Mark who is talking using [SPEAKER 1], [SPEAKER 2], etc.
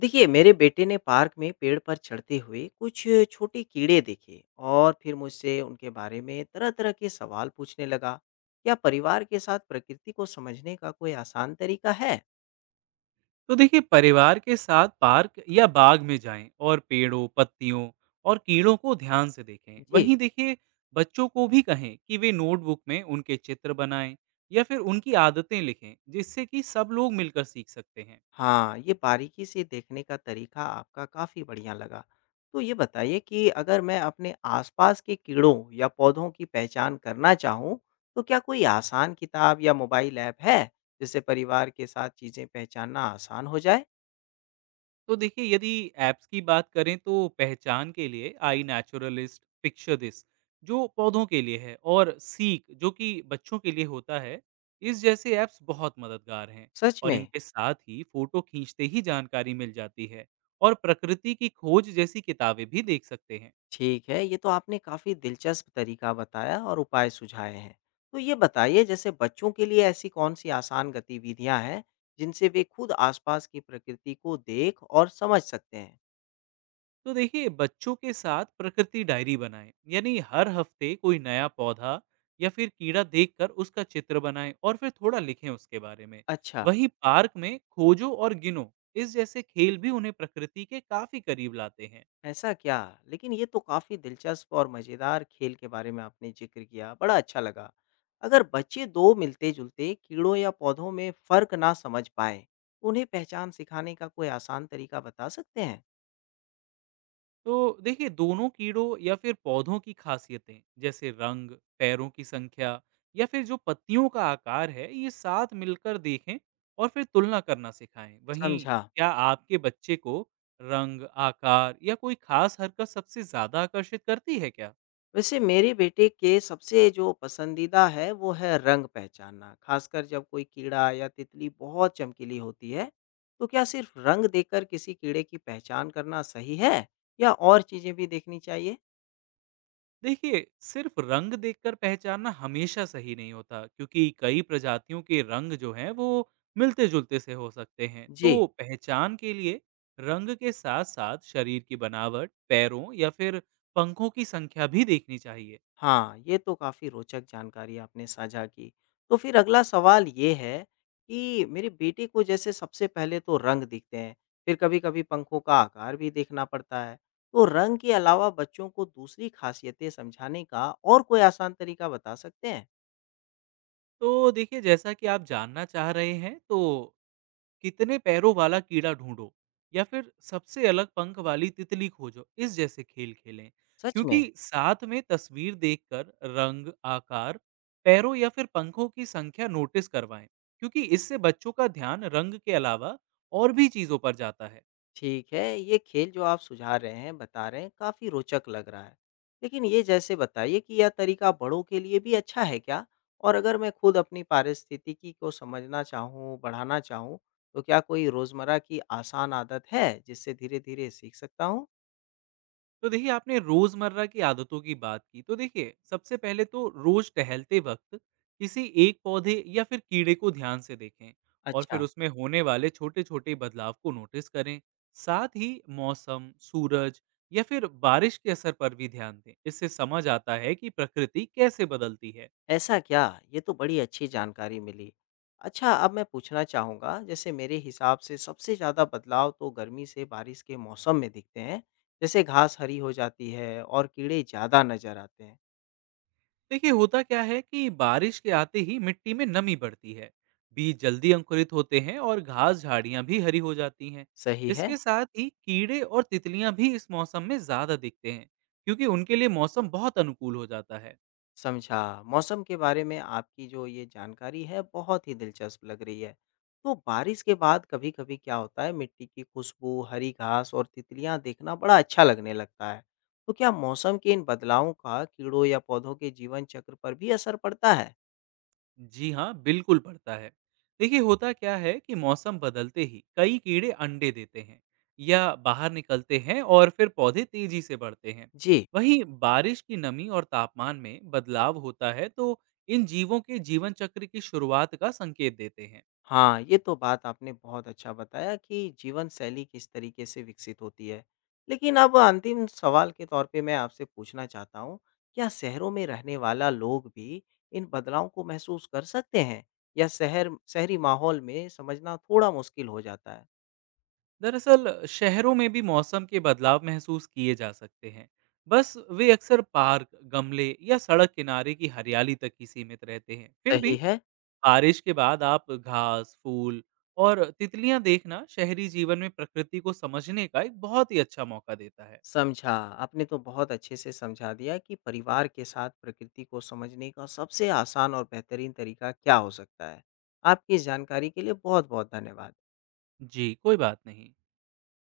[SPEAKER 1] देखिए मेरे बेटे ने पार्क में पेड़ पर चढ़ते हुए कुछ छोटे कीड़े देखे और फिर मुझसे उनके बारे में तरह तरह के सवाल पूछने लगा। क्या परिवार के साथ प्रकृति को समझने का कोई आसान तरीका है?
[SPEAKER 2] तो देखिए, परिवार के साथ पार्क या बाग में जाएं और पेड़ों, पत्तियों और कीड़ों को ध्यान से देखें।
[SPEAKER 1] जी।
[SPEAKER 2] वहीं देखिए, बच्चों को भी कहें कि वे नोटबुक में उनके चित्र बनाएं या फिर उनकी आदतें लिखें, जिससे कि सब लोग मिलकर सीख सकते हैं।
[SPEAKER 1] हाँ, ये बारीकी से देखने का तरीका आपका काफ़ी बढ़िया लगा। तो ये बताइए कि अगर मैं अपने आसपास के कीड़ों या पौधों की पहचान करना चाहूँ तो क्या कोई आसान किताब या मोबाइल ऐप है जिससे परिवार के साथ चीज़ें पहचानना आसान हो जाए?
[SPEAKER 2] तो देखिए, यदि ऐप्स की बात करें तो पहचान के लिए आई नेचुरलिस्ट, पिक्चर दिस, जो पौधों के लिए है, और सीक, जो कि बच्चों के लिए होता है, इस जैसे ऐप्स बहुत मददगार हैं।
[SPEAKER 1] सच
[SPEAKER 2] और
[SPEAKER 1] में।
[SPEAKER 2] इनके साथ ही फोटो खींचते ही जानकारी मिल जाती है, और प्रकृति की खोज जैसी किताबें भी देख सकते हैं।
[SPEAKER 1] ठीक है, ये तो आपने काफ़ी दिलचस्प तरीका बताया और उपाय सुझाए हैं। तो ये बताइए जैसे बच्चों के लिए ऐसी कौन-सी आसान गतिविधियाँ हैं, जिनसे वे खुद आसपास की प्रकृति को देख और समझ सकते हैं?
[SPEAKER 2] तो देखिए, बच्चों के साथ प्रकृति डायरी बनाएं, यानी हर हफ्ते कोई नया पौधा या फिर कीड़ा देखकर उसका चित्र बनाएं और फिर थोड़ा लिखें उसके बारे में।
[SPEAKER 1] अच्छा।
[SPEAKER 2] वहीं पार्क में खोजो और गिनो, इस जैसे खेल भी उन्हें प्रकृति के काफी करीब लाते हैं।
[SPEAKER 1] ऐसा क्या? लेकिन ये तो काफ़ी दिलचस्प और मज़ेदार खेल के बारे में आपने ज़िक्र किया, बड़ा अच्छा लगा। अगर बच्चे 2 मिलते-जुलते कीड़ों या पौधों में फ़र्क ना समझ पाएँ, उन्हें पहचान सिखाने का कोई आसान तरीका बता सकते हैं?
[SPEAKER 2] तो देखिए, दोनों कीड़ों या फिर पौधों की खासियतें, जैसे रंग, पैरों की संख्या, या फिर जो पत्तियों का आकार है, ये साथ मिलकर देखें और फिर तुलना करना सिखाएं। वहीं
[SPEAKER 1] समझा।
[SPEAKER 2] क्या आपके बच्चे को रंग, आकार या कोई खास हरकत सबसे ज्यादा आकर्षित करती है क्या?
[SPEAKER 1] वैसे मेरे बेटे के सबसे जो पसंदीदा है वो है रंग पहचानना, खासकर जब कोई कीड़ा या तितली बहुत चमकीली होती है। तो क्या सिर्फ रंग देखकर किसी कीड़े की पहचान करना सही है या और चीजें भी देखनी चाहिए?
[SPEAKER 2] देखिए, सिर्फ रंग देखकर पहचानना हमेशा सही नहीं होता, क्योंकि कई प्रजातियों के रंग जो हैं वो मिलते जुलते से हो सकते हैं।
[SPEAKER 1] जी।
[SPEAKER 2] तो पहचान के लिए रंग के साथ साथ शरीर की बनावट, पैरों या फिर पंखों की संख्या भी देखनी चाहिए।
[SPEAKER 1] हाँ, ये तो काफ़ी रोचक जानकारी आपने साझा की। तो फिर अगला सवाल ये है कि मेरे बेटे को जैसे सबसे पहले तो रंग दिखते हैं, फिर कभी-कभी पंखों का आकार भी देखना पड़ता है। तो रंग के अलावा बच्चों को दूसरी खासियतें समझाने का और कोई आसान तरीका बता सकते हैं?
[SPEAKER 2] तो देखिए, जैसा कि आप जानना चाह रहे हैं, तो कितने पैरों वाला कीड़ा ढूंढो या फिर सबसे अलग पंख वाली तितली खोजो, इस जैसे खेल खेलें।
[SPEAKER 1] सच में?
[SPEAKER 2] क्योंकि साथ में तस्वीर देखकर रंग, आकार, पैरों या फिर पंखों की संख्या नोटिस करवाएं, क्योंकि इससे बच्चों का ध्यान रंग के अलावा और भी चीजों पर जाता है।
[SPEAKER 1] ठीक है, ये खेल जो आप सुझा रहे हैं, बता रहे हैं, काफ़ी रोचक लग रहा है। लेकिन ये जैसे बताइए कि यह तरीका बड़ों के लिए भी अच्छा है क्या? और अगर मैं खुद अपनी पारिस्थितिकी को समझना चाहूँ, बढ़ाना चाहूँ, तो क्या कोई रोज़मर्रा की आसान आदत है, जिससे धीरे-धीरे सीख सकता हूँ?
[SPEAKER 2] तो देखिए, आपने रोजमर्रा की आदतों की बात की, तो देखिए, सबसे पहले तो रोज टहलते वक्त किसी एक पौधे या फिर कीड़े को ध्यान से देखें, और फिर
[SPEAKER 1] अच्छा।
[SPEAKER 2] उसमें होने वाले छोटे छोटे बदलाव को नोटिस करें। साथ ही मौसम, सूरज या फिर बारिश के असर पर भी ध्यान दें। इससे समझ आता है कि प्रकृति कैसे बदलती है।
[SPEAKER 1] ऐसा क्या? ये तो बड़ी अच्छी जानकारी मिली। अच्छा, अब मैं पूछना चाहूँगा, जैसे मेरे हिसाब से सबसे ज़्यादा बदलाव तो गर्मी से बारिश के मौसम में दिखते हैं, जैसे घास हरी हो जाती है और कीड़े ज़्यादा नज़र आते हैं।
[SPEAKER 2] देखिए, होता क्या है कि बारिश के आते ही मिट्टी में नमी बढ़ती है, बीज जल्दी अंकुरित होते हैं और घास, झाड़ियां भी हरी हो जाती हैं।
[SPEAKER 1] सही है?
[SPEAKER 2] इसके साथ ही कीड़े और तितलियां भी इस मौसम में ज्यादा दिखते हैं, क्योंकि उनके लिए मौसम बहुत अनुकूल हो जाता है।
[SPEAKER 1] समझा। मौसम के बारे में आपकी जो ये जानकारी है बहुत ही दिलचस्प लग रही है। तो बारिश के बाद कभी-कभी क्या होता है मिट्टी की खुशबू, हरी घास और तितलियाँ देखना बड़ा अच्छा लगने लगता है। तो क्या मौसम के इन बदलावों का कीड़ों या पौधों के जीवन चक्र पर भी असर पड़ता है?
[SPEAKER 2] जी हाँ, बिल्कुल पड़ता है। देखिए, होता क्या है कि मौसम बदलते ही कई कीड़े अंडे देते हैं या बाहर निकलते हैं, और फिर पौधे तेजी से बढ़ते हैं।
[SPEAKER 1] जी।
[SPEAKER 2] वहीं बारिश की नमी और तापमान में बदलाव होता है, तो इन जीवों के जीवन चक्र की शुरुआत का संकेत देते हैं।
[SPEAKER 1] हाँ, ये तो बात आपने बहुत अच्छा बताया कि जीवनशैली किस तरीके से विकसित होती है। लेकिन अब अंतिम सवाल के तौर पे मैं आपसे पूछना चाहता हूँ, क्या शहरों में रहने वाला लोग भी इन बदलावों को महसूस कर सकते हैं? या शहर शहरी माहौल में समझना थोड़ा मुश्किल हो जाता है?
[SPEAKER 2] दरअसल शहरों में भी मौसम के बदलाव महसूस किए जा सकते हैं। बस वे अक्सर पार्क, गमले या सड़क किनारे की हरियाली तक ही सीमित रहते हैं। फिर भी
[SPEAKER 1] सही है।
[SPEAKER 2] बारिश के बाद आप घास, फूल और तितलियां देखना शहरी जीवन में प्रकृति को समझने का एक बहुत ही अच्छा मौका देता है।
[SPEAKER 1] समझा, आपने तो बहुत अच्छे से समझा दिया कि परिवार के साथ प्रकृति को समझने का सबसे आसान और बेहतरीन तरीका क्या हो सकता है। आपकी इस जानकारी के लिए बहुत-बहुत धन्यवाद।
[SPEAKER 2] जी, कोई बात नहीं।